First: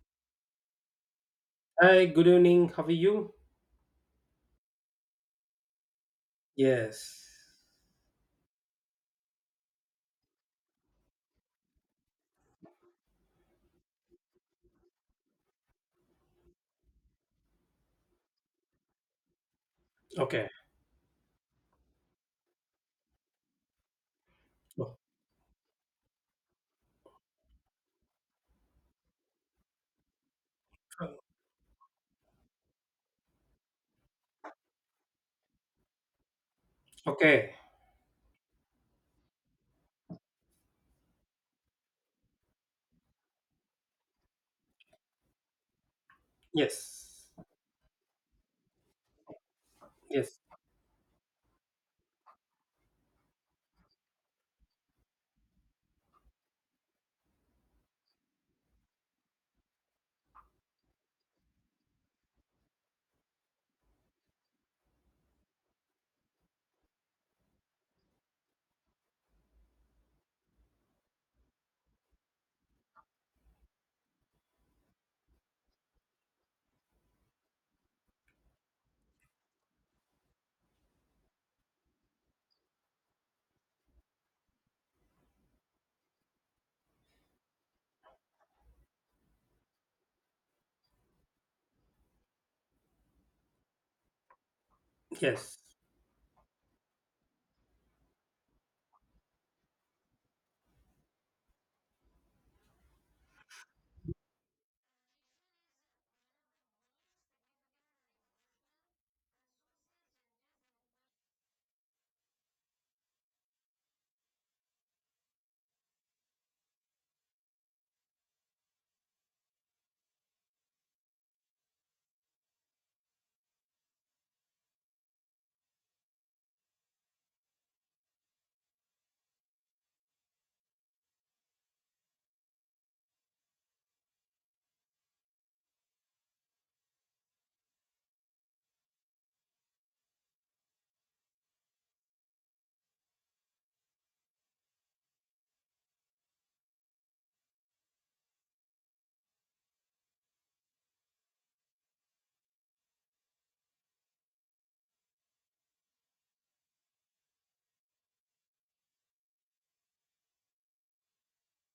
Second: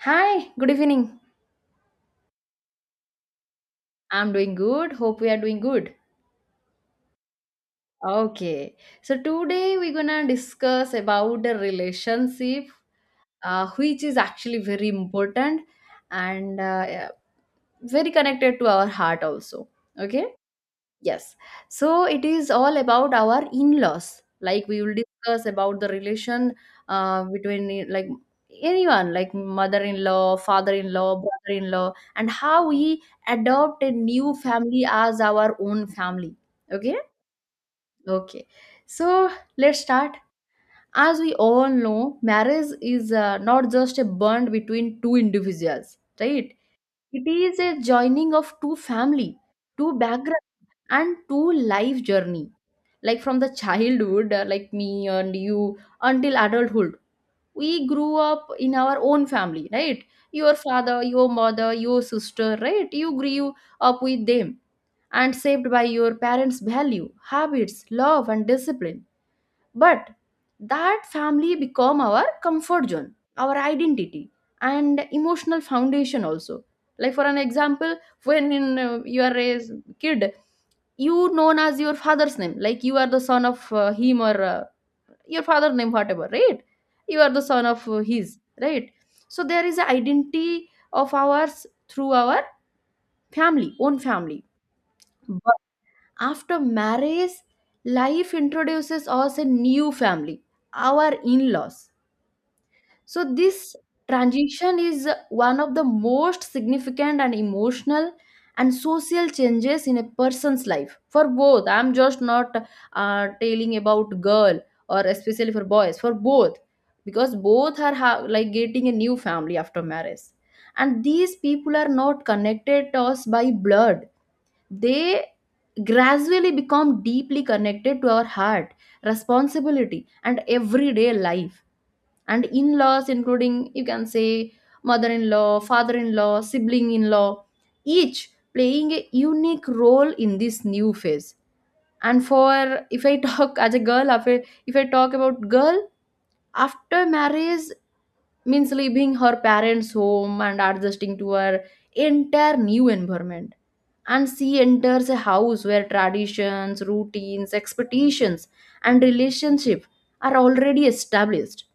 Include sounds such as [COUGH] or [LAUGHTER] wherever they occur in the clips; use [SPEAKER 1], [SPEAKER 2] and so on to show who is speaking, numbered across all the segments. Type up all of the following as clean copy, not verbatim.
[SPEAKER 1] Hi, good evening.
[SPEAKER 2] Hi, good evening. How are you?
[SPEAKER 1] I'm doing good. Hope we are doing good.
[SPEAKER 2] Yes.
[SPEAKER 1] Okay. So today we're gonna discuss about the relationship, which is actually very important and very connected to our heart also. Okay.
[SPEAKER 2] Okay.
[SPEAKER 1] Yes. So it is all about our in-laws. Like we will
[SPEAKER 2] Oh,
[SPEAKER 1] discuss about the relation between anyone, like mother-in-law, father-in-law, brother-in-law, and how we adopt a new family as our own family. Okay.
[SPEAKER 2] okay.
[SPEAKER 1] Okay. So let's start. As we all know, marriage is not just a bond between two individuals, right? It
[SPEAKER 2] Yes.
[SPEAKER 1] is a joining of two family, two
[SPEAKER 2] Yes.
[SPEAKER 1] background, and two life journey like from the childhood like me and you until adulthood. We grew up in our own family, right? Your father, your mother, your sister, right? You grew up with them and saved by your parents value, habits, love, and discipline. But that family become our comfort zone, our identity, and emotional foundation also. Like for an example, when in you are a kid, you known as your father's name. Like you are the son of him or your father name, whatever, right? You are the son of his, right? So there is an identity of ours through our family, own family.
[SPEAKER 2] Yes.
[SPEAKER 1] After marriage, life introduces us a new family, our in laws. So this transition is one of the most significant and emotional and social changes in a person's life for both. I'm just not telling about girl or especially for boys, for both, because both are like getting a new family after marriage. And these people are not connected to us by blood, they gradually become deeply connected to our heart, responsibility, and everyday life. And in-laws, including you can say, mother-in-law, father-in-law, sibling-in-law, each playing a unique role in this new phase. And for if I talk [LAUGHS] as a girl, if I talk about girl after marriage means leaving her parents' home and adjusting to her entire new environment. And she enters a house where traditions, routines, expectations, and relationship are already established.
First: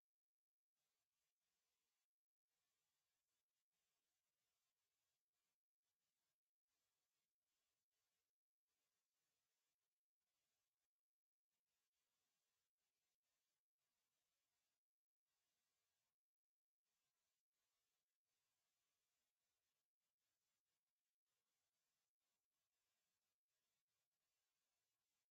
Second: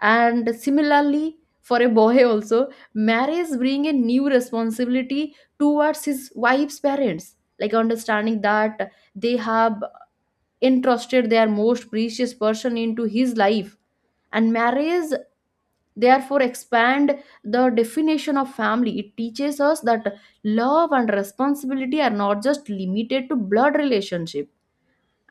[SPEAKER 1] And similarly, for a boy also, marriage bring a new responsibility towards his wife's parents, like understanding that they have entrusted their most precious person into his life. And marriage therefore expand the definition of family. It teaches us that love and responsibility are not just limited to blood relationship.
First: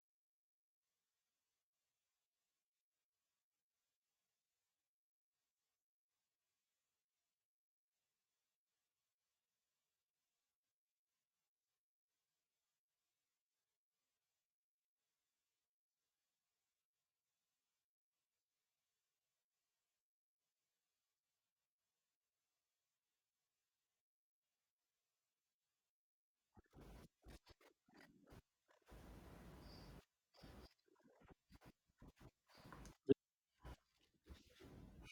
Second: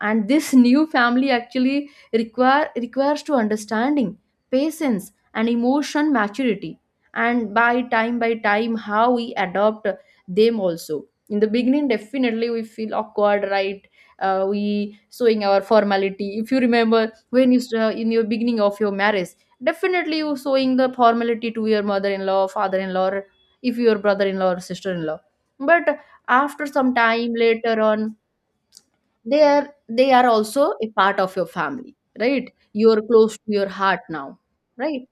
[SPEAKER 1] And this new family actually requires to understanding, patience, and emotion maturity. And by time how we adopt them also. In the beginning, definitely we feel awkward, right? We showing our formality. If you remember when in your beginning of your marriage, definitely you showing the formality to your mother-in-law, father-in-law, or if your brother-in-law or sister-in-law. But after some time, later on, they are also a part of your family, right? You're close to your heart now, right?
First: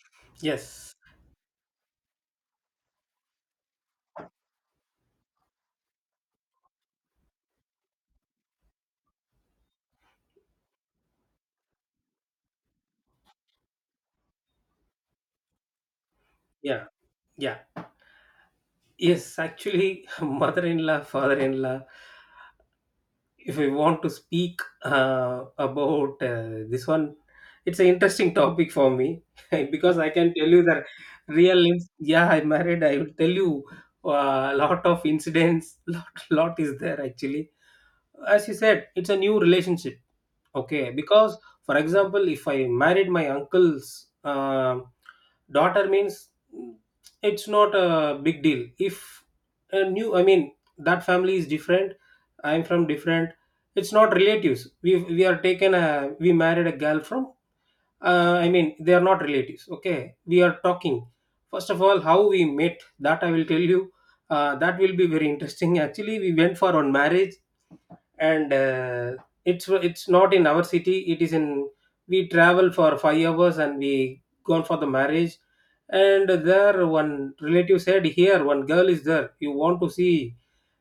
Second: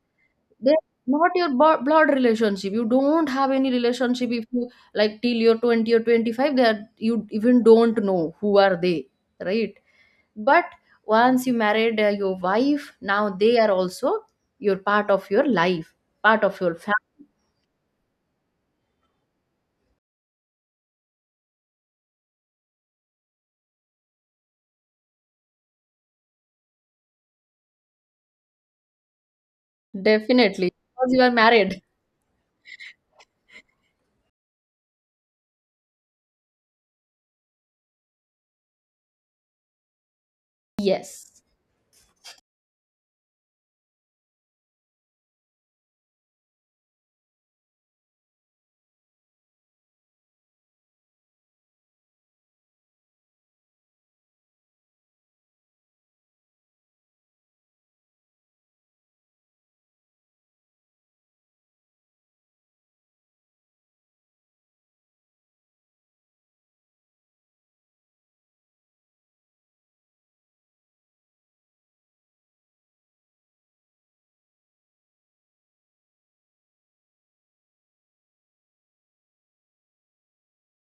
[SPEAKER 1] they're
[SPEAKER 2] Yes.
[SPEAKER 1] not your bo- blood relationship. You don't have any relationship if you like till you're 20 or 25. They are, you even don't know who are they, right? But once you married your wife, now they are also your part of your life, part of your
[SPEAKER 2] Yeah.
[SPEAKER 1] family.
[SPEAKER 2] Yeah. Yes. Actually, [LAUGHS] mother in law, father in law, if we want to speak about this one, it's an interesting topic for me [LAUGHS] because I can tell you
[SPEAKER 1] Definitely
[SPEAKER 2] that
[SPEAKER 1] because you are married.
[SPEAKER 2] yeah, I married, I will tell you a lot of incidents, [LAUGHS] lot, lot is there actually. As you said, it's a new relationship. Okay, because
[SPEAKER 1] Yes.
[SPEAKER 2] for example, if I married my uncle's daughter, means mm, it's not a big deal. If a new, I mean, that family is different. I'm from different. It's not relatives. We are taken a we married a girl from. I mean, they are not relatives. Okay, we are talking. First of all, how we met. That I will tell you. That will be very interesting. Actually, we went for one marriage and it's not in our city, it is in, we travel for 5 hours and we gone for the marriage, and there one relative said here one girl is there, you want to see,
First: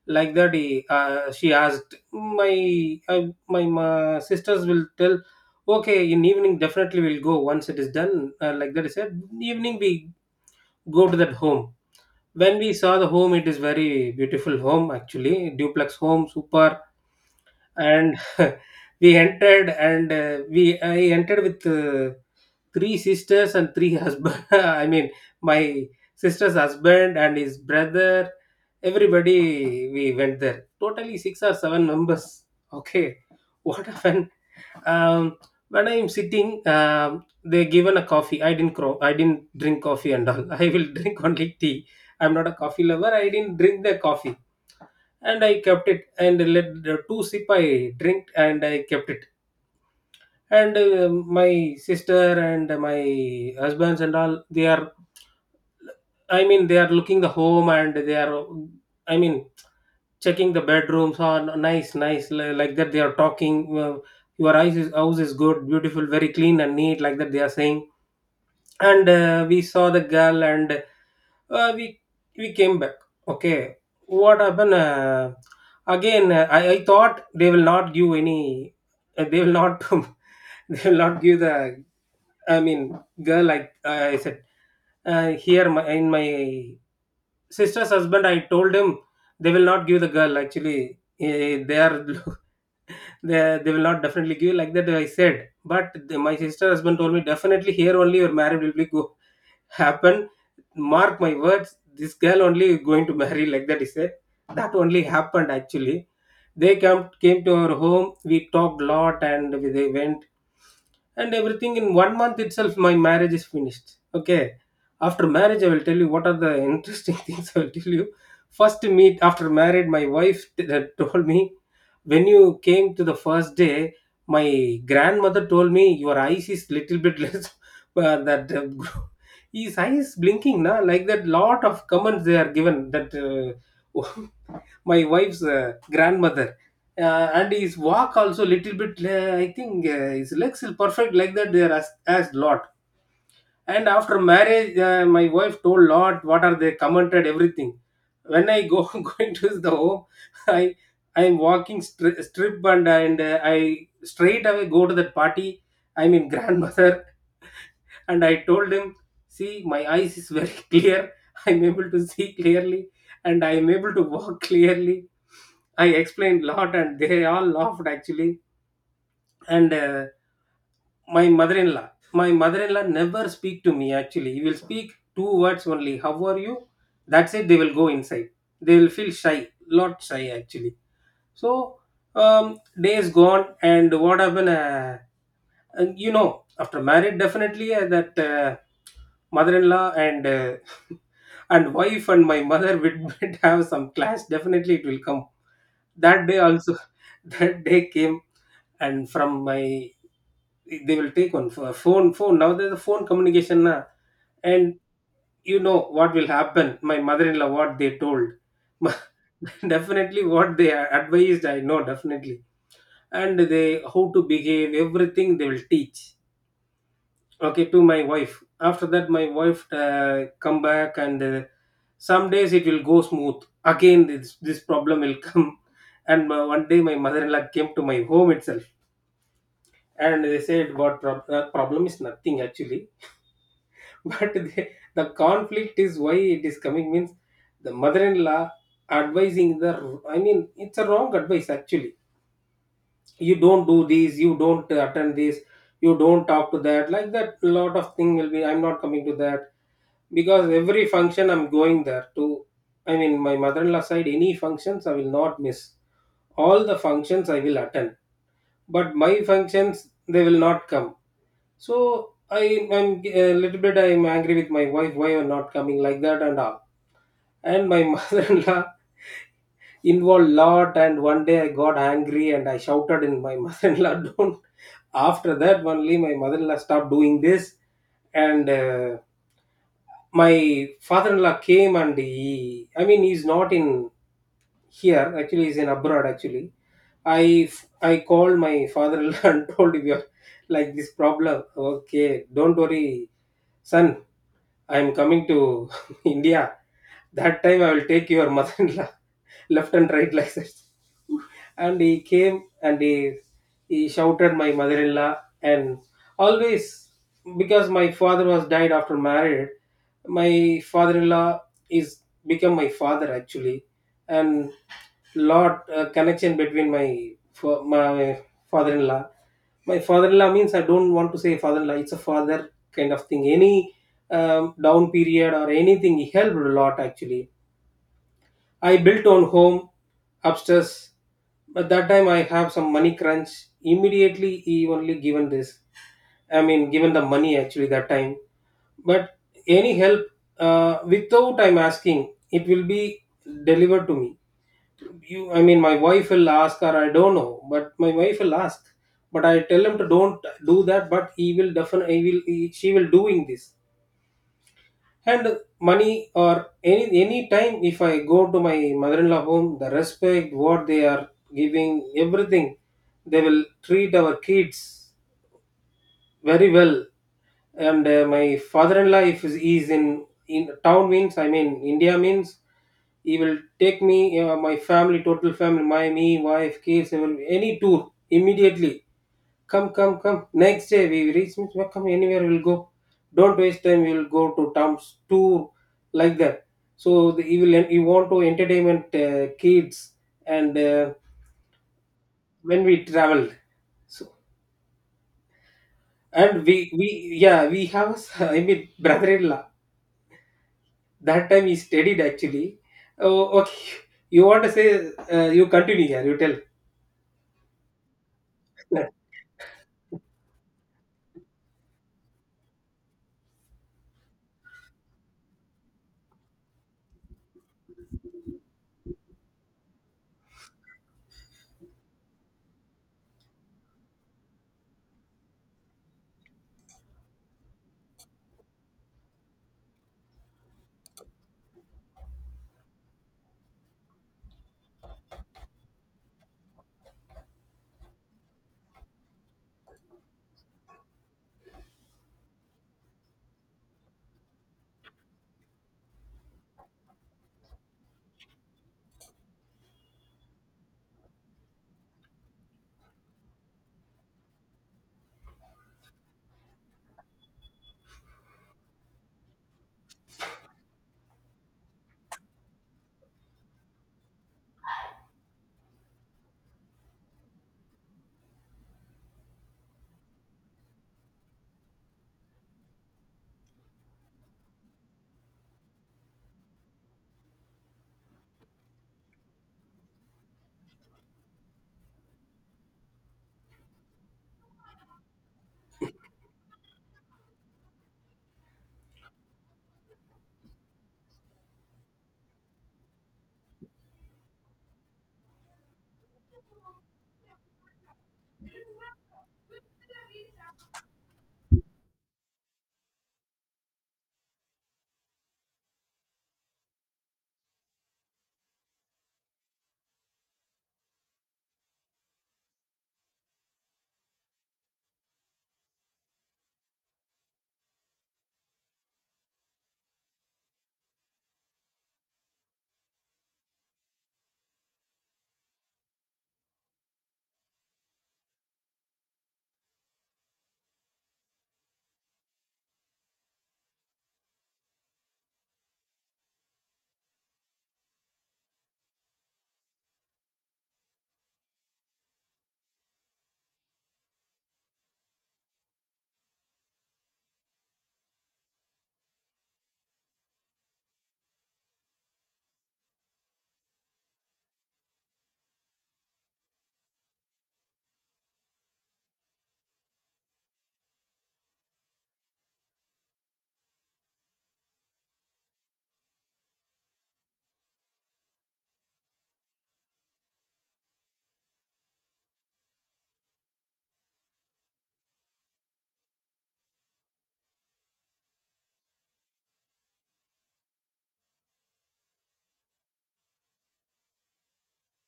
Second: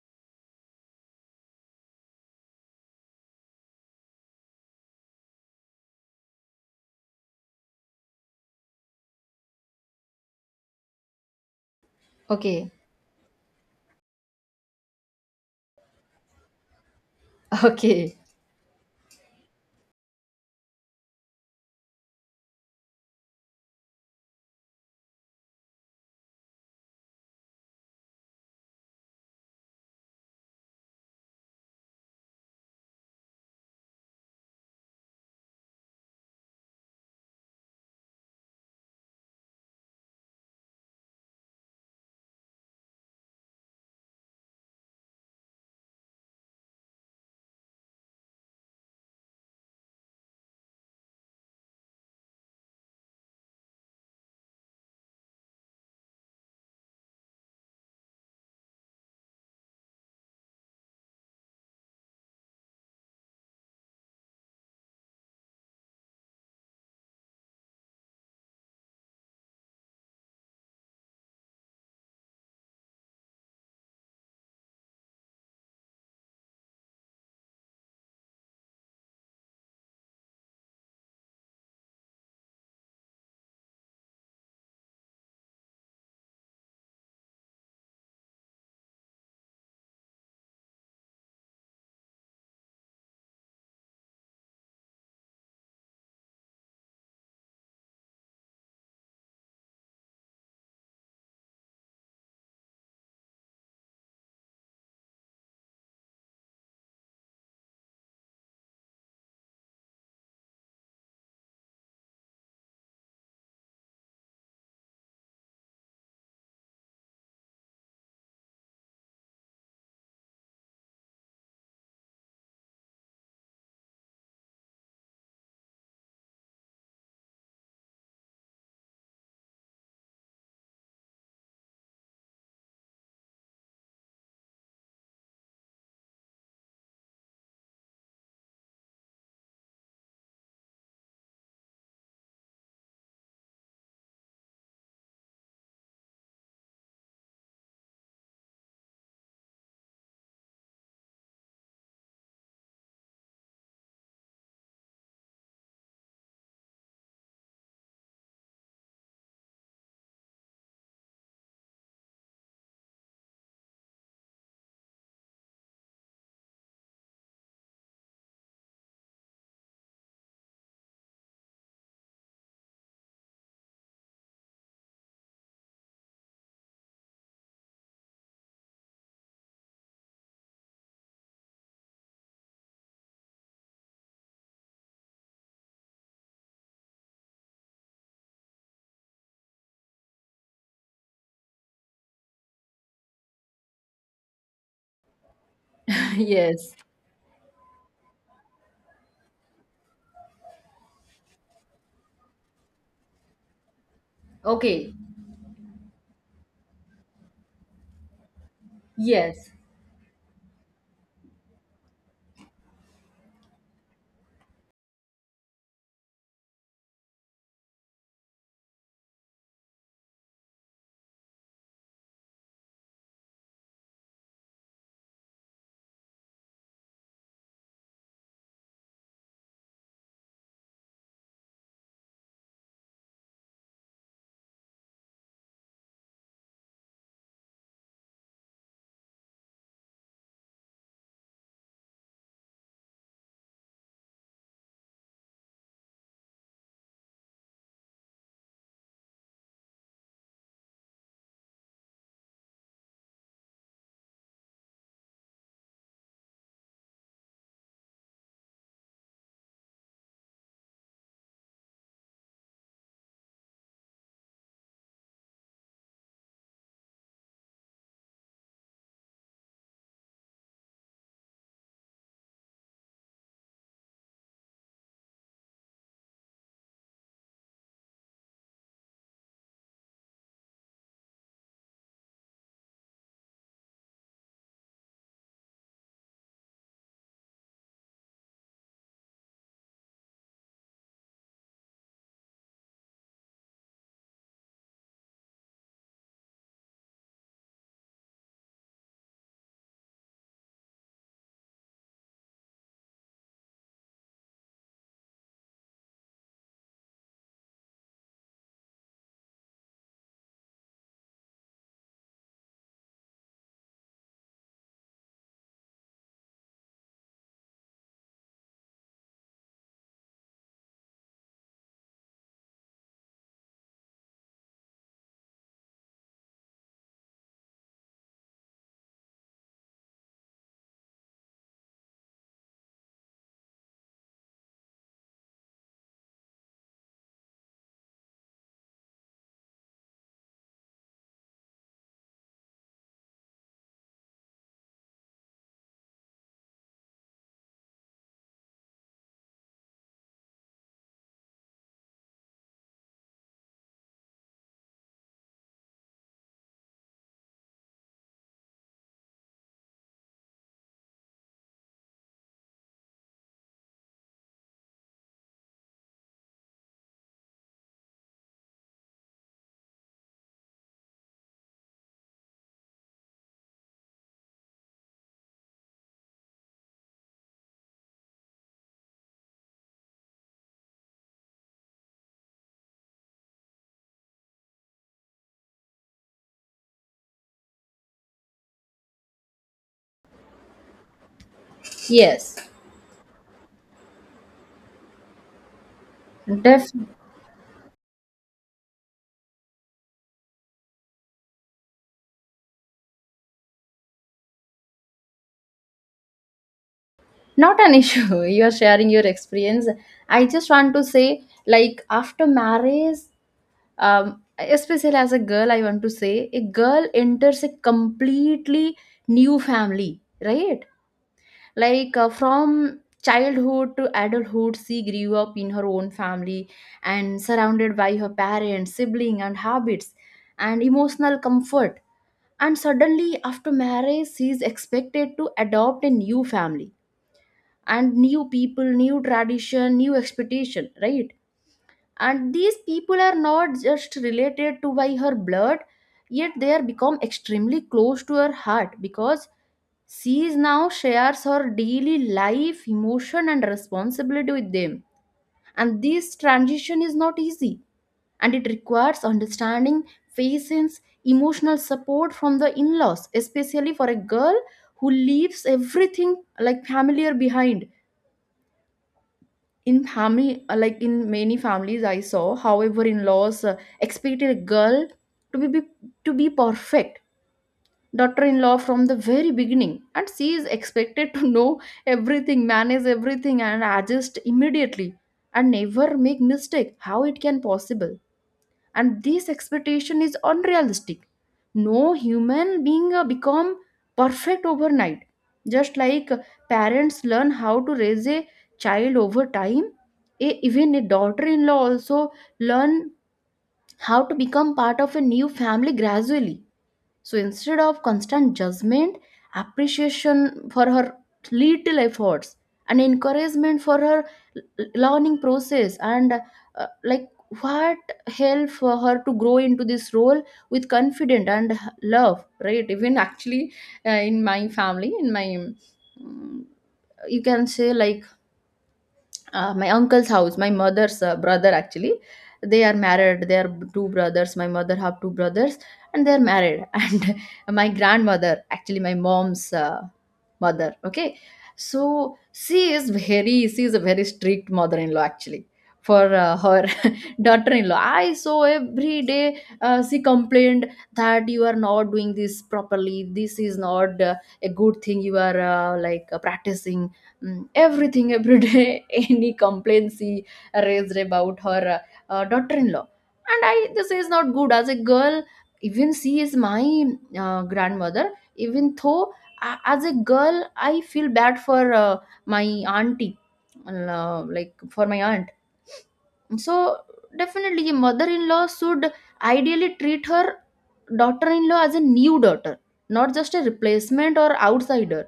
[SPEAKER 2] like that he, she asked my my sisters will tell, okay, in evening definitely we'll go once it is done, like that he said evening we go to that home. When
[SPEAKER 1] Okay.
[SPEAKER 2] we saw the home, it is very beautiful home, actually duplex home, super. And
[SPEAKER 1] Okay.
[SPEAKER 2] [LAUGHS] we entered and we I entered with three sisters and three [LAUGHS] husband, I mean my sister's husband and his brother, everybody, we went there, totally six or seven members. Okay. [LAUGHS] What happened? um, when I'm sitting, they given a coffee. I didn't drink coffee and all. [LAUGHS] I will drink only tea. I'm not a coffee lover. I didn't drink the coffee, and I kept it and let the two sip I drink and I kept it. And my sister and my husbands and all, they are, I mean, they are looking the home and they are, I mean, checking the bedrooms on nice nice, like that they are talking, your house is good, beautiful, very clean and neat, like that they are saying. And we saw the girl, and uh, we we came back. Okay. What happened? Again, I thought they will not give any, they will not, [LAUGHS] they will not give the, I mean, girl, like, I said, here my, in my sister's husband, I told him they will not give the girl actually. Eh, they are, [LAUGHS] they will not definitely give, like that I said. But the, my sister husband told me definitely here only your marriage will be go happen. Mark my words, this girl only going to marry, like that he said. That only happened actually. They come came to our home. We talked lot and we- they went, and everything in one month itself my marriage is finished. Okay. After marriage I will tell you what are the interesting [LAUGHS] things I will tell you. First meet after married my wife told me, when you came to the first day, my grandmother told me your eyes is little bit less, [LAUGHS] that [LAUGHS] his eyes blinking na, like that lot of comments they are given, that [LAUGHS] my wife's grandmother, and his walk also little bit I think his legs is perfect, like that they are as lot. And after marriage my wife told lot what are they commented, everything. When I go [LAUGHS] going to the home, i I am walking strip, and I straight away go to that party, I mean [LAUGHS] grandmother, and I told him, "See, my eyes is very [LAUGHS] clear. I'm able to see clearly, and I am able to walk clearly." I explained a lot, and they all laughed actually. And my mother-in-law never speak to me actually. He will speak two words only. How are you? That's it. They will go inside. They will feel shy, lot shy actually. So days gone, and what happened? And you know after marriage definitely that mother-in-law and [LAUGHS] and wife and my mother would [LAUGHS] would have some clash, definitely it will come.
[SPEAKER 1] [LAUGHS]
[SPEAKER 2] That day
[SPEAKER 1] Yes.
[SPEAKER 2] also, [LAUGHS] that day came. And from my, they will take one for phone now there's a phone communication na, and
[SPEAKER 1] Okay.
[SPEAKER 2] you know what will happen, my mother-in-law, what they told, [LAUGHS]
[SPEAKER 1] Yes.
[SPEAKER 2] definitely what they advised I know definitely, and they how to behave everything they will teach, okay, to my wife. After that my wife come back and some days it will go smooth. Again this problem will come, [LAUGHS] and one day my mother-in-law came to my home itself, and they said what problem is nothing actually. [LAUGHS] But they, the conflict is why it is coming means the mother-in-law advising the, I mean it's a wrong advice actually. You don't do these, you don't attend this, you don't talk to that, like that lot of thing will be. I'm not coming to that because every function I'm going there, to, I mean my mother-in-law side any functions I will not miss, all the functions I will attend. But my functions they will not come. So I am a little bit, I am angry with my wife, why you're not coming, like that and all. And my [LAUGHS] mother-in-law involved lot, and one day I got angry and I shouted in my [LAUGHS] mother-in-law, don't. After that only my mother-in-law stopped doing this. And my father-in-law came and he, I mean he's not in here actually, he's in abroad actually. i I called my father-in-law [LAUGHS] and told him, "We are like this problem." Okay, don't worry son, I'm coming to [LAUGHS] India. That time I will take your mother-in-law [LAUGHS] left and right, like that. And he came and he shouted my mother-in-law. And always, because my father was died after married, my father-in-law is become my father actually, and lot connection between my father-in-law. My father-in-law means, I don't want to say father-in-law, it's a father kind of thing. Any down period or anything helped a lot actually. I built on home upstairs. But that time I have some money crunch. Immediately he only given this, I mean given the money actually that time. But any help without I'm asking, it will be delivered to me. You, I mean, my wife will ask, or I don't know, but my wife will ask. But I tell him to don't do that. But he will definitely, he will, he, she will doing this. And money or any time if I go to my mother-in-law home, the respect what they are giving, everything, they will treat our kids very well. And my father-in-law, if he is in town means, I mean India means, he will take me, my family, total family, my me, wife, kids, he will, any tour immediately. Come, come, come. Next day we reach means, well, come anywhere we'll go. Don't waste time. We'll go to Tom's tour, like that. So the, you will you want to entertainment kids and
[SPEAKER 1] Yes,
[SPEAKER 2] when we traveled. So and we
[SPEAKER 1] def
[SPEAKER 2] we yeah, we have a s- [LAUGHS] I mean brother-in-law, that time he studied actually. Oh okay. You want to say, you continue here? You tell.
[SPEAKER 1] not an issue. [LAUGHS] You are sharing your
[SPEAKER 2] [LAUGHS]
[SPEAKER 1] experience. I just want to say, like after marriage, especially as a girl, I want to say a girl enters a completely new family, right? Like from childhood to adulthood, she grew up in her own family and surrounded by her parents, sibling, and habits and emotional comfort. And suddenly, after marriage, she is expected to adopt a new family and new people, new tradition, new expectation, right? And these people are not just related to by her blood, yet they are become extremely close to her heart because she is now shares her daily life, emotion, and responsibility with them. And this transition is not easy and it requires understanding, patience, emotional support from the in-laws, especially for a girl who leaves everything like familiar behind. In family, like in many families I saw, however in-laws expected a girl to be, be to be perfect daughter-in-law from the very beginning, and she is expected to know everything, manage everything, and adjust immediately and never make mistake. How it can possible? And this expectation is unrealistic. No human being become perfect overnight. Just like parents learn how to raise a child over time, a even a daughter-in-law also learn how to become part of a new family gradually. So instead of constant judgment, appreciation for her little efforts and encouragement for her learning process and like what help for her to grow into this role with confidence and love, right? Even actually in my family, in my um, you can say like my uncle's house, my mother's brother actually, they are married. They are two brothers, my mother have two brothers, and they are married [LAUGHS] and my grandmother actually, my mom's mother, okay, so she is a very strict mother-in-law actually for her [LAUGHS] daughter-in-law. I saw every day she complained that you are not doing this properly, this is not a good thing you are practicing. Mm, everything every day [LAUGHS] any complaint she raised about her daughter-in-law. And i, this is not good. As a girl, even she is my grandmother, even though, as a girl, I feel bad for my auntie, like for my aunt. So definitely a mother-in-law should ideally treat her daughter-in-law as a new daughter, not just a replacement or outsider.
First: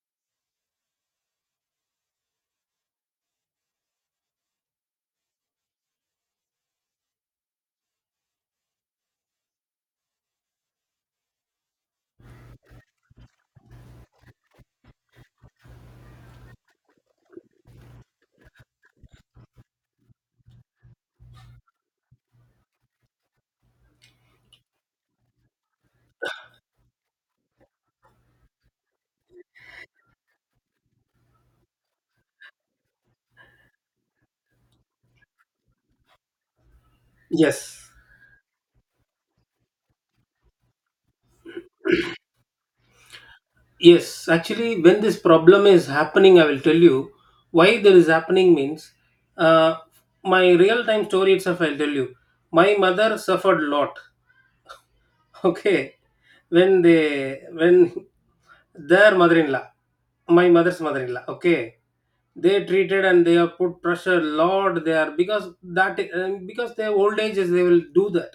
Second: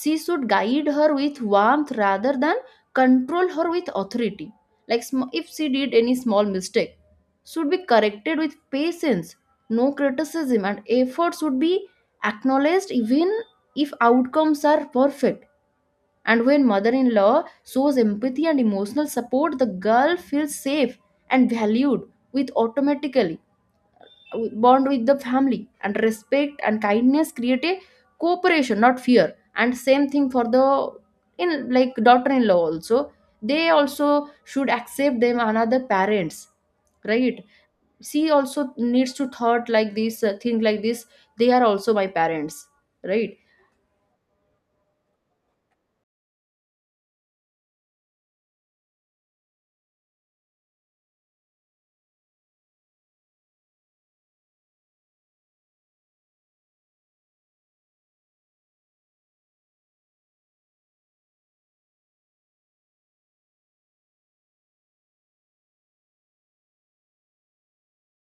[SPEAKER 1] She should guide her with warmth rather than control her with authority. Like if she did any small mistake, should be corrected with patience, no criticism, and effort should be acknowledged even if outcomes are perfect. And when mother-in-law shows empathy and emotional support, the girl feels safe and valued, with automatically bond with the family. And respect and kindness create a cooperation, not fear. And same thing for the in like daughter-in-law also. They also should accept them another parents, right?
[SPEAKER 2] Yes.
[SPEAKER 1] She also needs to thought like this, think like this, they are also my parents, right?
[SPEAKER 2] Yes, actually, when this problem is happening, I will tell you why there is happening means, uh, my real time story itself, I'll tell you. My mother suffered a lot. Okay, when they, when their mother-in-law, my mother's mother-in-law, okay, they treated and they have put pressure lot there, because that because their old age is, they will do that,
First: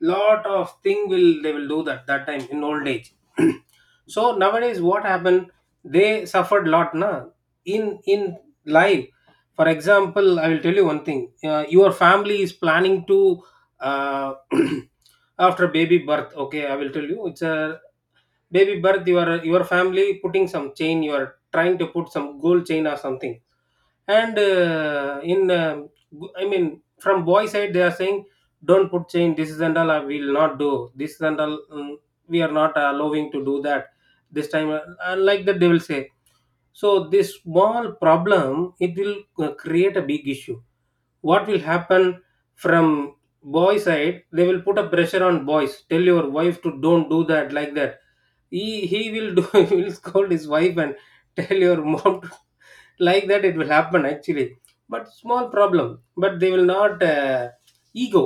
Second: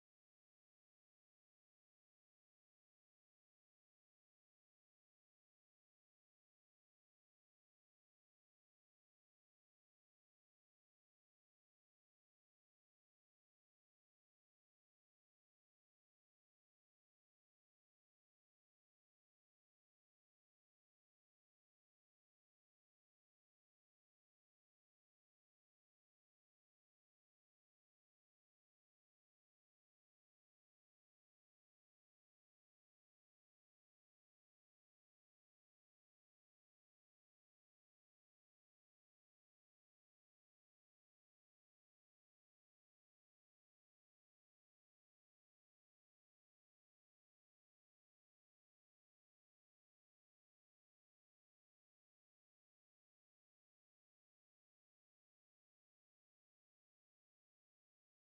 [SPEAKER 2] lot of thing will they will do that, that time in old age. [CLEARS THROAT] So nowadays what happened? They suffered lot na in life. For example, I will tell you one thing. Your family is planning to. Uh, [CLEARS THROAT] after baby birth, okay, I will tell you, it's a baby birth. Your family putting some chain, you are trying to put some gold chain or something, and in g- I mean from boy side they are saying, "Don't put chain, this is and all I will not do, this is and all, we are not allowing to do that this time," and like that they will say. So this small problem, it will create a big issue. What will happen, from boy side they will put a pressure on boys, "Tell your wife to don't do that," like that. He will do, [LAUGHS] he will scold his wife and tell your mom to, like that it will happen actually. But small problem, but they will not, ego,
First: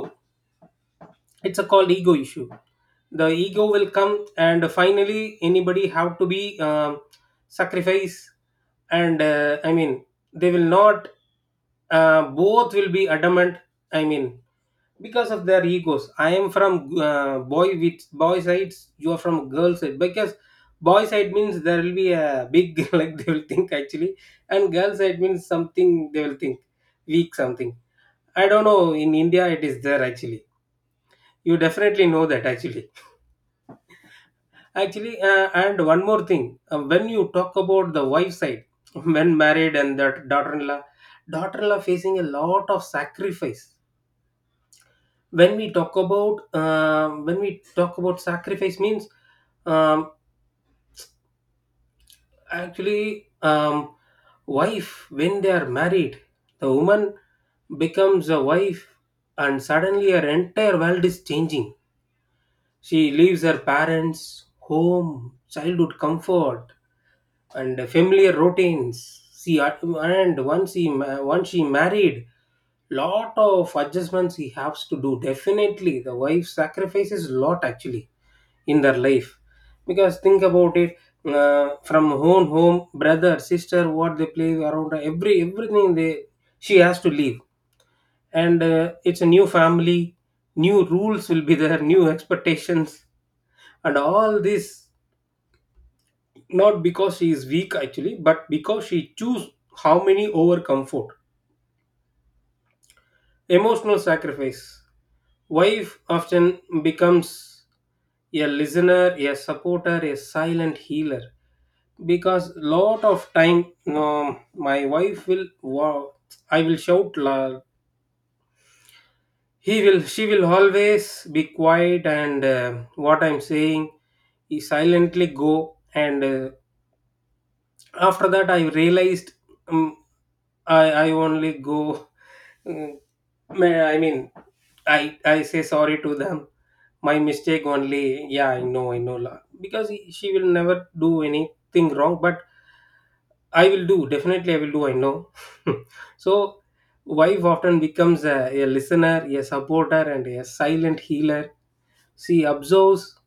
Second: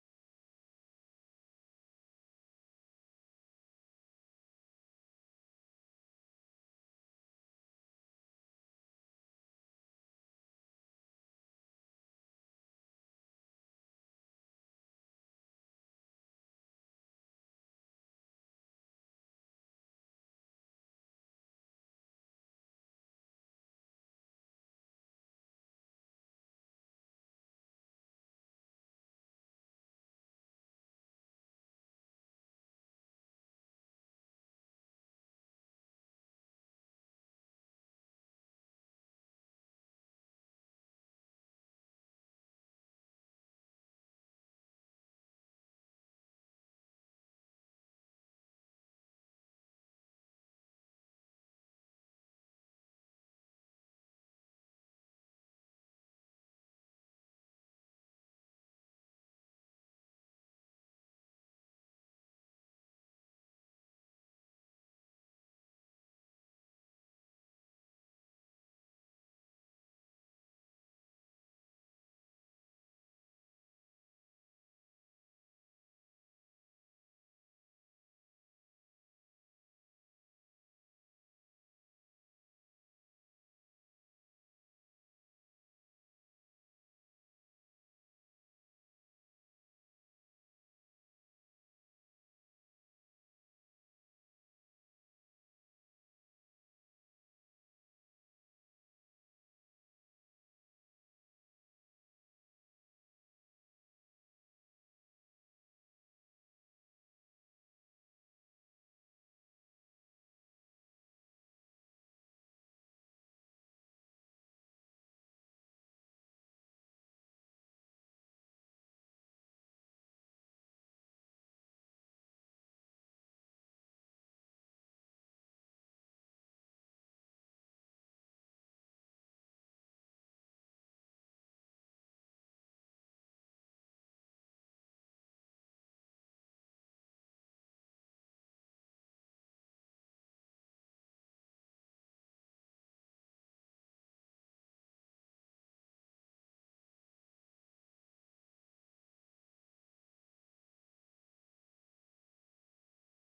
[SPEAKER 2] it's a called ego issue. The ego will come, and finally anybody have to be sacrifice. And they will not, both will be adamant. i mean because of their egos, "I am from boy with boy sides, you are from girl side," because boy side means there will be a big [LAUGHS] like, they will think actually, and girl side means something they will think weak something. I don't know, in India it is there actually, you definitely know that actually. And one more thing, when you talk about the wife side, [LAUGHS] when married and that daughter-in-law, facing a lot of sacrifice. When we talk about, when we talk about sacrifice means, um, actually, wife, when they are married, the woman becomes a wife, and suddenly her entire world is changing. She leaves her parents home, childhood comfort, and familiar routines. And once once she married, lot of adjustments he has to do. Definitely the wife sacrifices lot actually in their life. Because think about it, from home, brother, sister, what they play around, every everything they, she has to leave. And it's a new family, new rules will be there, [LAUGHS] new expectations and all this. Not because she is weak actually, but because she choose, how many, over comfort, emotional sacrifice. Wife often becomes a listener, a supporter, a silent healer. Because lot of time, my wife will, I will shout. He will She will always be quiet, and what I'm saying, he silently go, and after that I realized, um, I only go. Mm, I mean, I say sorry to them. My mistake only. Yeah, I know, I know. Because she will never do anything wrong, but I will do definitely. I will do. I know. [LAUGHS] So, wife often becomes a listener, a supporter, and a silent healer. She observes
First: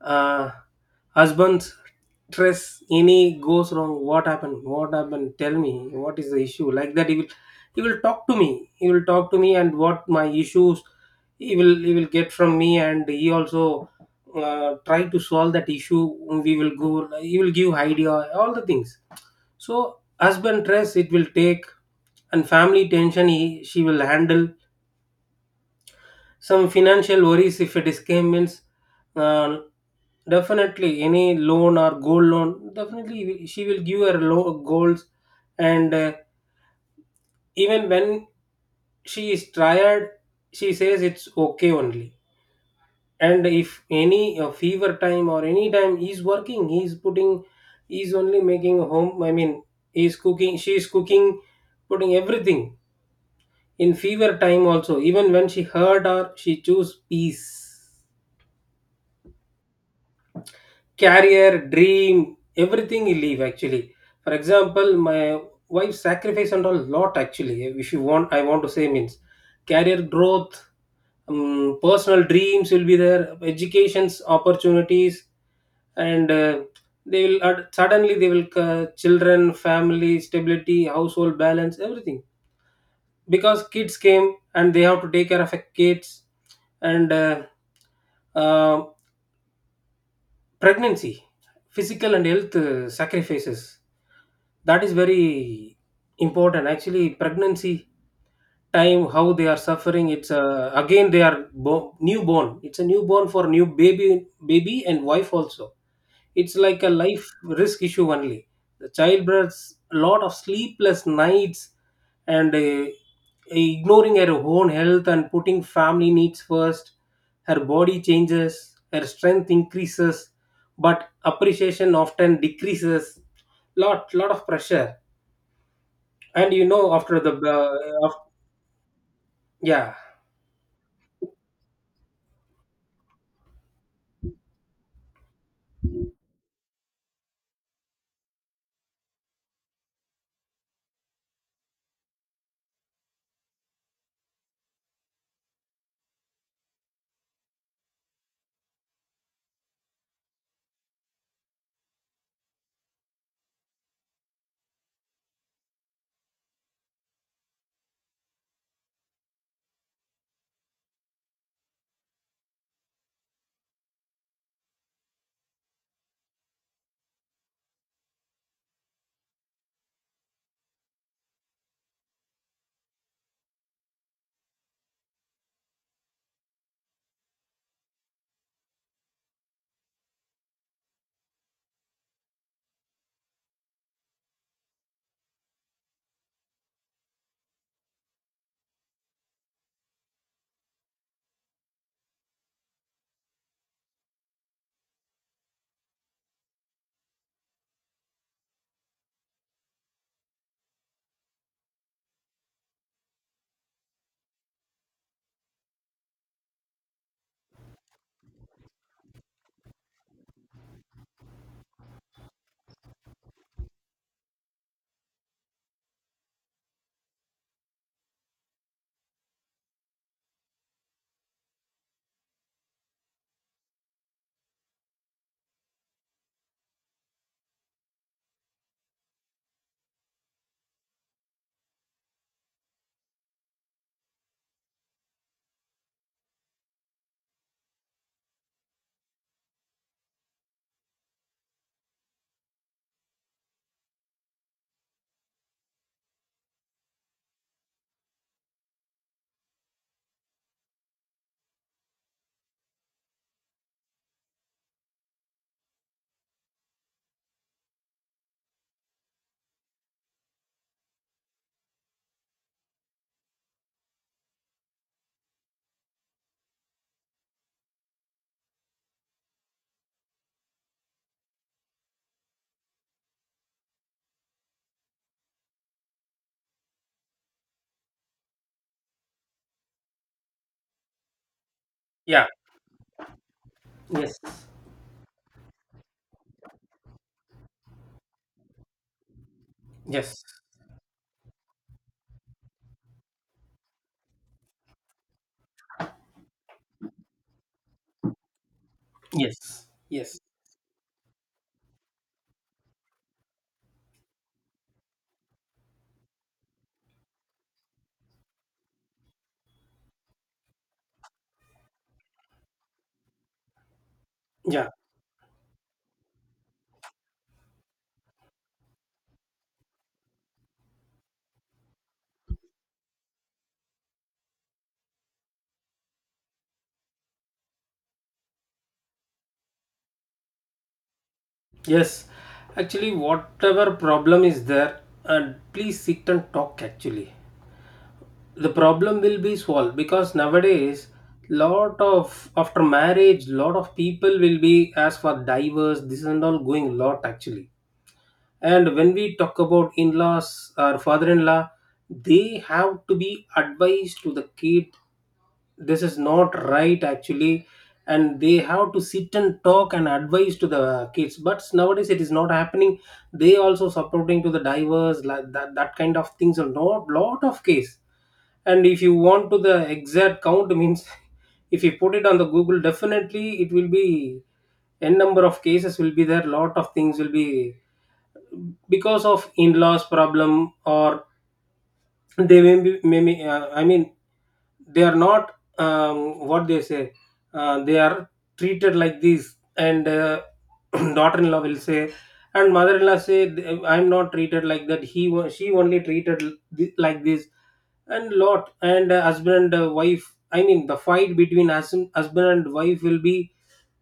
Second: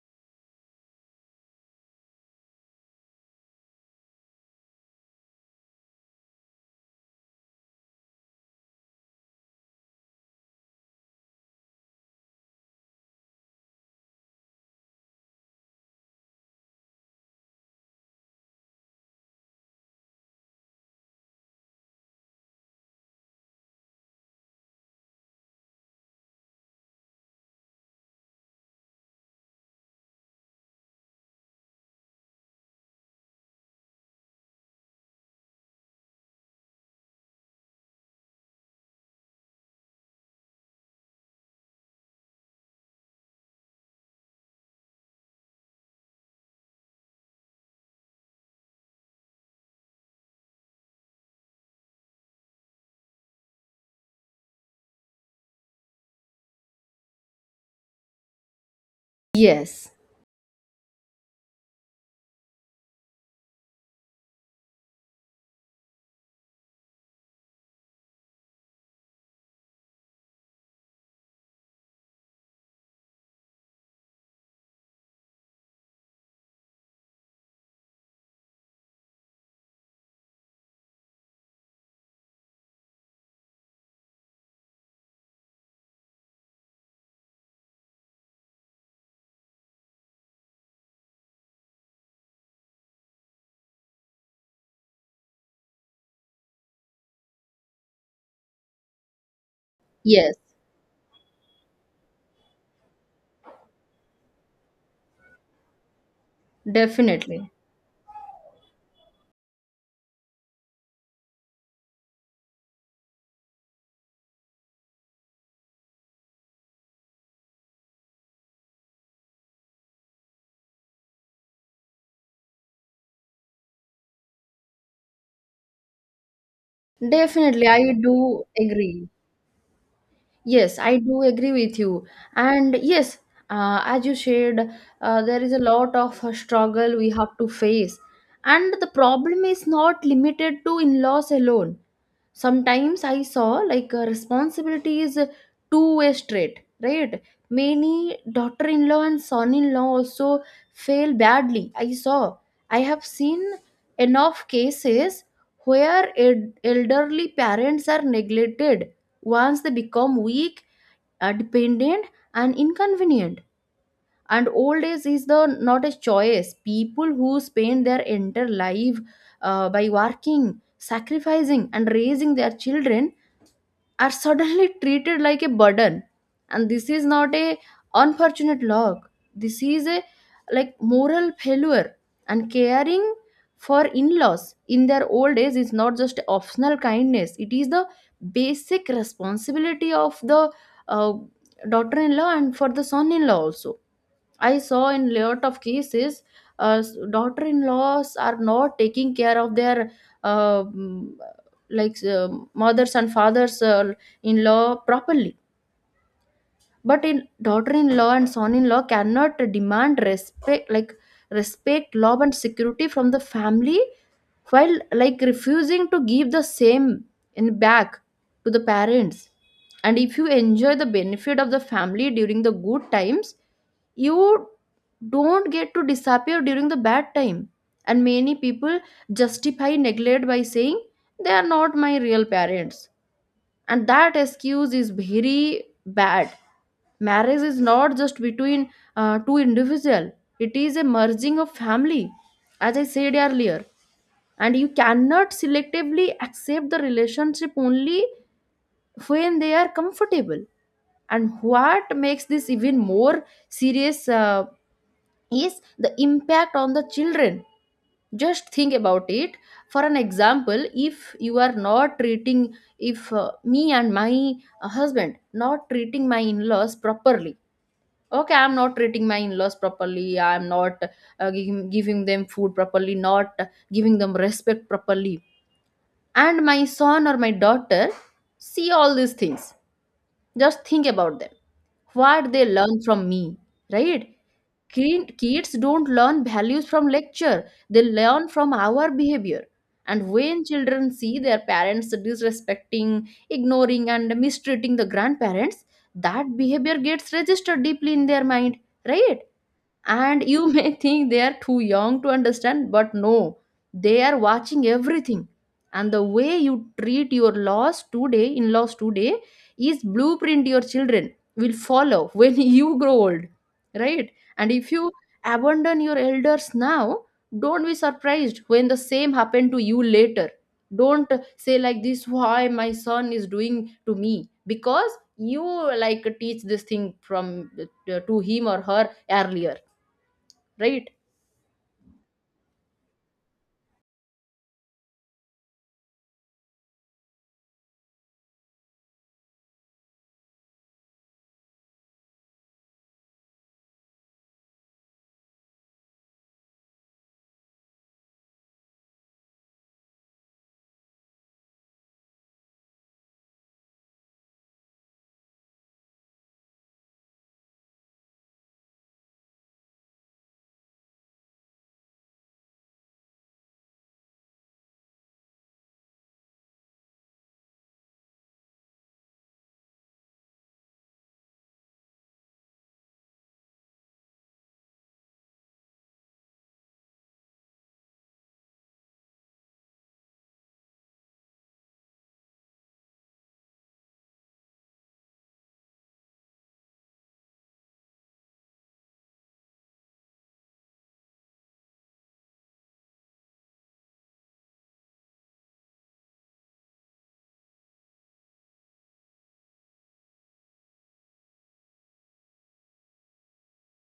[SPEAKER 2] uh, husband's stress. Any goes wrong, "What happened? What happened? Tell me. What is the issue?" Like that, he will talk to me, and what my issues he will, he will get from me, and he also try to solve that issue. We will go, he will give idea, all the things. So husband stress it will take, and family tension she will handle. Some financial worries if it is came means, uh, definitely any loan or gold loan, definitely she will give her goals. And even when she is tired, she says it's okay only. And if any fever time or any time he's working, he's putting, he's only making home. I mean, he's cooking, she's cooking, putting everything in fever time also. Even when she hurt or she choose peace,
[SPEAKER 1] Yes.
[SPEAKER 2] career, dream, everything he leave actually. For example, my wife sacrifice and a lot actually. If you want, I want to say means, career growth, personal dreams will be there, education's opportunities, and they will add, suddenly they will, children, family stability, household balance, everything. Because kids came and they have to take care of a kids. And um, pregnancy, physical and health sacrifices, that is very important actually. Pregnancy time, how they are suffering, it's
[SPEAKER 1] Yes,
[SPEAKER 2] again they are newborn, it's a newborn for new baby, baby and wife also. It's like a life
[SPEAKER 1] definitely.
[SPEAKER 2] risk issue only. The childbirths, a lot of sleepless nights, and ignoring her own health and putting family needs first. Her body changes, her strength increases, but appreciation often decreases. Lot, lot of pressure. And you know, after the
[SPEAKER 1] Definitely I
[SPEAKER 2] uh, of,
[SPEAKER 1] do agree.
[SPEAKER 2] yeah.
[SPEAKER 1] Yes, I do agree with you. And yes, as you shared, there is a lot of struggle we have to face. And the problem is not limited to in laws alone. Sometimes I saw like a responsibility is a two-way street, right? Many daughter-in-law and son-in-law also fail badly, I saw. I have seen enough cases where elderly parents are neglected once they become weak, dependent, and inconvenient. And old age is the not a choice. People who spend their entire life by working, sacrificing, and raising their children are suddenly treated like a burden. And this is not a unfortunate luck, this is a like moral failure. And caring for in-laws in their old age is not just optional kindness, it is the basic responsibility of the uh, daughter-in-law and for the son-in-law also. I saw in lot of cases, uh, daughter-in-laws are not taking care of their uh, mm, like mothers and fathers-in-law properly. But in daughter-in-law and son-in-law cannot demand respect like respect, love, and security from the family while like refusing to give the same in back to the parents. And if you enjoy the benefit of the family during the good times, you don't get to disappear during the bad time. And many people justify neglect by saying they are not my real parents, and that excuse is very bad. Marriage is not just between two individual, it is a merging of family, as I said earlier. And you cannot selectively accept the relationship only when they are comfortable. And what makes this even more serious is the impact on the children. Just think about it. For an example, if you are not treating, if me and my husband not treating my in-laws properly, okay, I'm not treating my in-laws properly, I'm not uh, giving them food properly, not giving them respect properly, and my son or my daughter see all these things. Just think about them,
[SPEAKER 2] yeah
[SPEAKER 1] what they learn from me, right?
[SPEAKER 2] yes.
[SPEAKER 1] Kids don't learn values from lecture. They learn from our behavior. And
[SPEAKER 2] yes
[SPEAKER 1] when children see their parents disrespecting, ignoring, and mistreating the grandparents, that behavior gets registered deeply in their mind, right?
[SPEAKER 2] yes yes
[SPEAKER 1] And you [LAUGHS] may think they are too young to understand, but no, they are watching everything. And the way you treat your laws today, in laws today, is blueprint your children will follow when [LAUGHS] you grow old, right? And
[SPEAKER 2] yeah.
[SPEAKER 1] if you abandon your elders now, don't be surprised when the same happen to you later. Don't say like this, why my son is doing to me, because you like teach this thing from to him or her earlier, right?
[SPEAKER 2] Yes, actually, whatever problem is there, and please sit and talk. Actually, the problem will be solved, because nowadays, lot of after marriage, lot of people will be as for divorce, this and all going lot actually. And when we talk about in laws or father in law, they have to be advised to the kid, this is not right actually. And they have to sit and talk and advise to the kids, but nowadays it is not happening. They also supporting to the divers like that, that kind of things, a lot, lot of case. And if you want to the exact count means, [LAUGHS] if you put it on the Google, definitely it will be n number of cases will be there, lot of things will be because of in-laws problem. Or they may be, they are not, what they say, they are treated like this. And [CLEARS THROAT] daughter-in-law will say, and mother-in-law say, "I'm not treated like that, she only treated like this." And lot, and husband and wife, I mean the fight between husband and wife will be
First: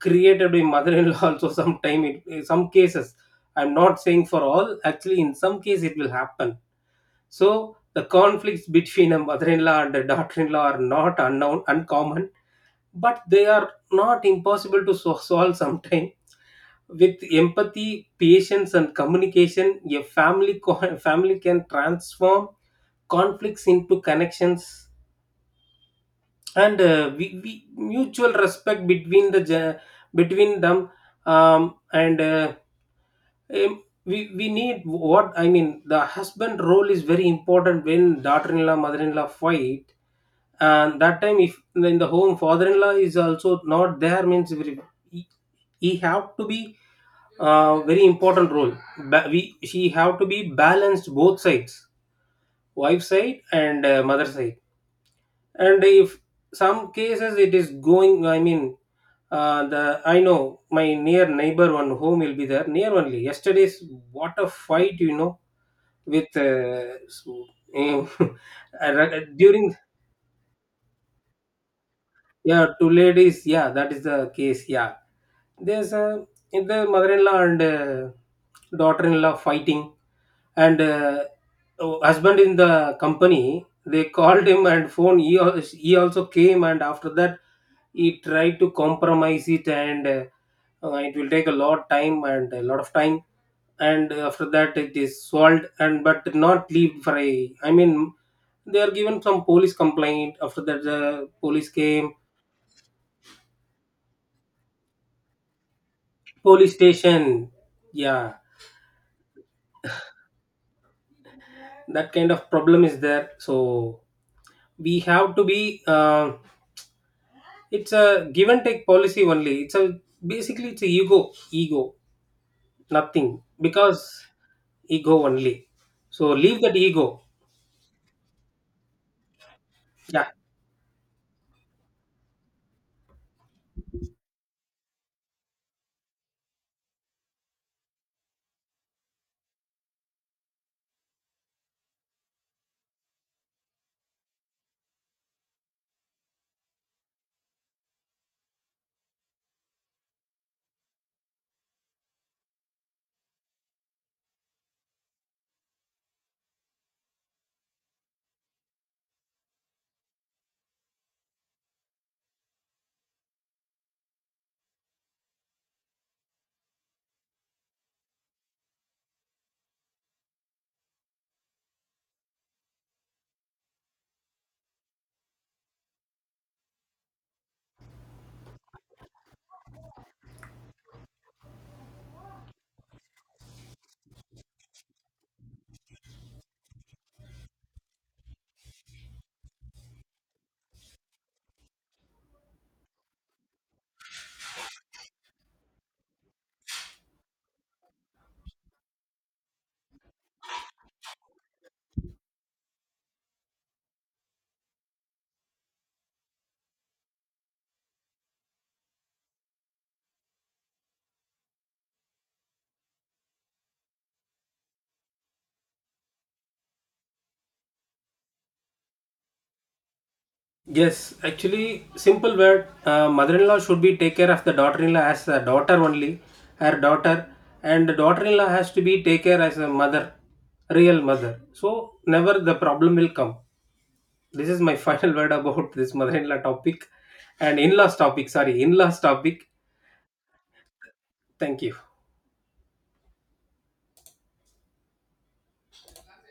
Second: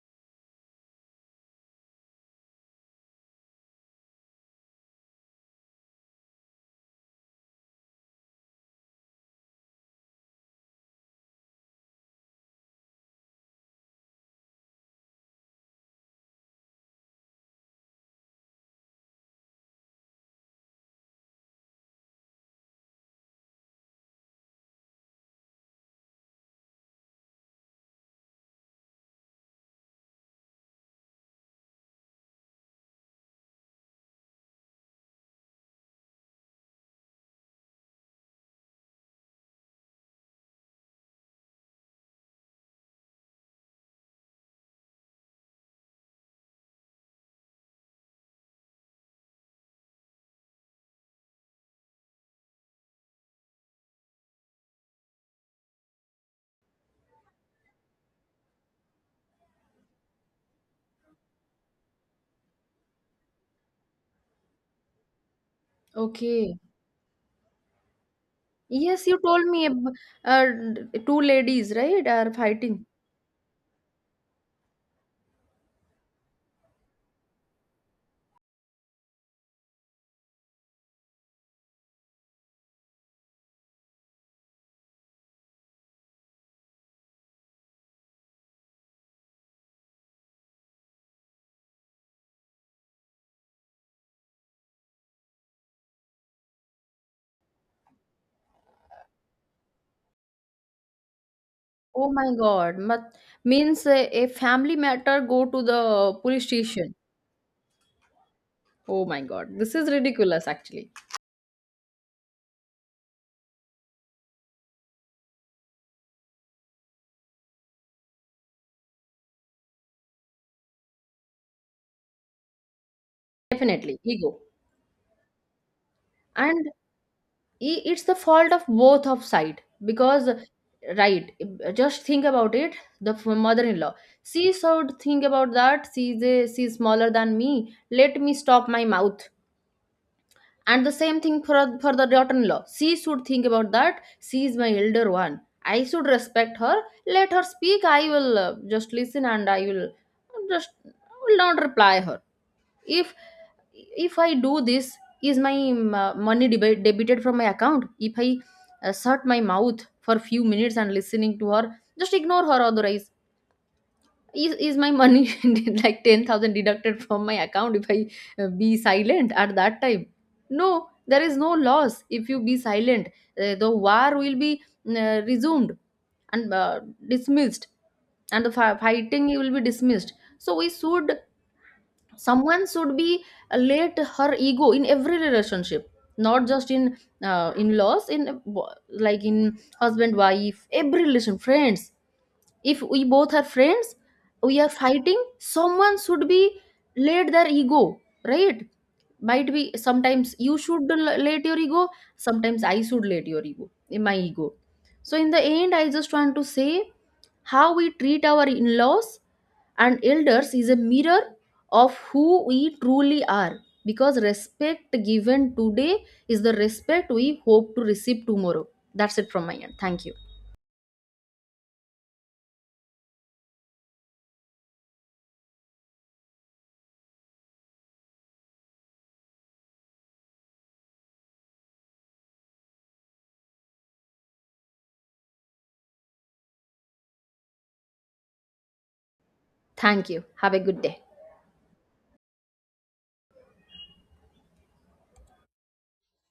[SPEAKER 2] created by mother-in-law, [LAUGHS] also sometime in some cases. I'm not saying for all actually, in some case it will happen. So the conflicts between a mother-in-law and a daughter-in-law are not unknown, uncommon, but they are not impossible to solve sometime. With empathy, patience, and communication, a family [LAUGHS] family can transform conflicts into connections, and we mutual respect between the between them, um, and uh, we need, what I mean. The husband role is very important when daughter-in-law, mother-in-law fight. And that time if in the home father-in-law is also not there means, very-, he, he have to be very important role. We, she have to be balanced both sides, wife side and mother side. And if some cases it is going, the, I know my near neighbor, one home will be there near only, yesterday's, what a fight, you know, with
[SPEAKER 1] Okay. Yes, you
[SPEAKER 2] [LAUGHS]
[SPEAKER 1] told me
[SPEAKER 2] during.
[SPEAKER 1] ab- uh, two ladies, right, are
[SPEAKER 2] Yeah,
[SPEAKER 1] fighting.
[SPEAKER 2] two ladies. Yeah, that is the case. Yeah, there's a, in the mother-in-law and daughter-in-law fighting, and oh, husband in the company. They called him and phone. He he also came, and after that he tried to compromise it, and it will take a lot time and a lot of time. And after that, it is solved, and but not leave for a. I mean, they are given some police complaint. After that, the police
[SPEAKER 1] Oh
[SPEAKER 2] came,
[SPEAKER 1] my God. Means a family matter go to the police
[SPEAKER 2] police
[SPEAKER 1] station.
[SPEAKER 2] station, yeah.
[SPEAKER 1] Oh my God. This is ridiculous, actually.
[SPEAKER 2] That kind of problem is there. So we have to be, it's a give and take policy only, it's a basically it's a ego, nothing.
[SPEAKER 1] Definitely,
[SPEAKER 2] Because
[SPEAKER 1] ego.
[SPEAKER 2] ego only, so leave
[SPEAKER 1] And
[SPEAKER 2] that ego.
[SPEAKER 1] it's the fault of both of side
[SPEAKER 2] Yeah.
[SPEAKER 1] because, right, just think about it. The mother-in-law, she should think about that. She's, a, she's smaller than me. Let me stop my mouth. And the same thing for the daughter-in-law, she should think about that, she is my elder one. I should respect her, let her speak. I will just listen and I will just will not reply her. if if I do this, is my money debited from my account? If I shut my mouth for few minutes and listening to her, just ignore her, otherwise, is my money [LAUGHS] like 10,000 deducted from my account? If I be silent at that time, no, there is no loss if you be silent. The war will be resumed and dismissed, and the fighting will be dismissed. So we should, someone should be let her ego in every relationship, not just in laws, in uh, like in husband wife, every relation, friends. If we both are friends, we are fighting, someone should be let their ego, right? Might be sometimes you should let your ego, sometimes I should let your ego in my ego. So in the end, I just want to say, how we treat our in-laws and elders is a mirror of who we truly are, because respect given today is the respect we hope to receive tomorrow. That's it from my end. Thank you.
[SPEAKER 2] Yes, actually, simple word, mother-in-law should be take care of the daughter-in-law as a daughter only, her daughter. And the daughter-in-law has to be take care as a mother, real mother. So never the problem will come. This is my [LAUGHS] final word about this mother-in-law topic and in-laws topic, sorry, in-laws topic.
[SPEAKER 1] Thank you, have a good day.
[SPEAKER 2] Thank you.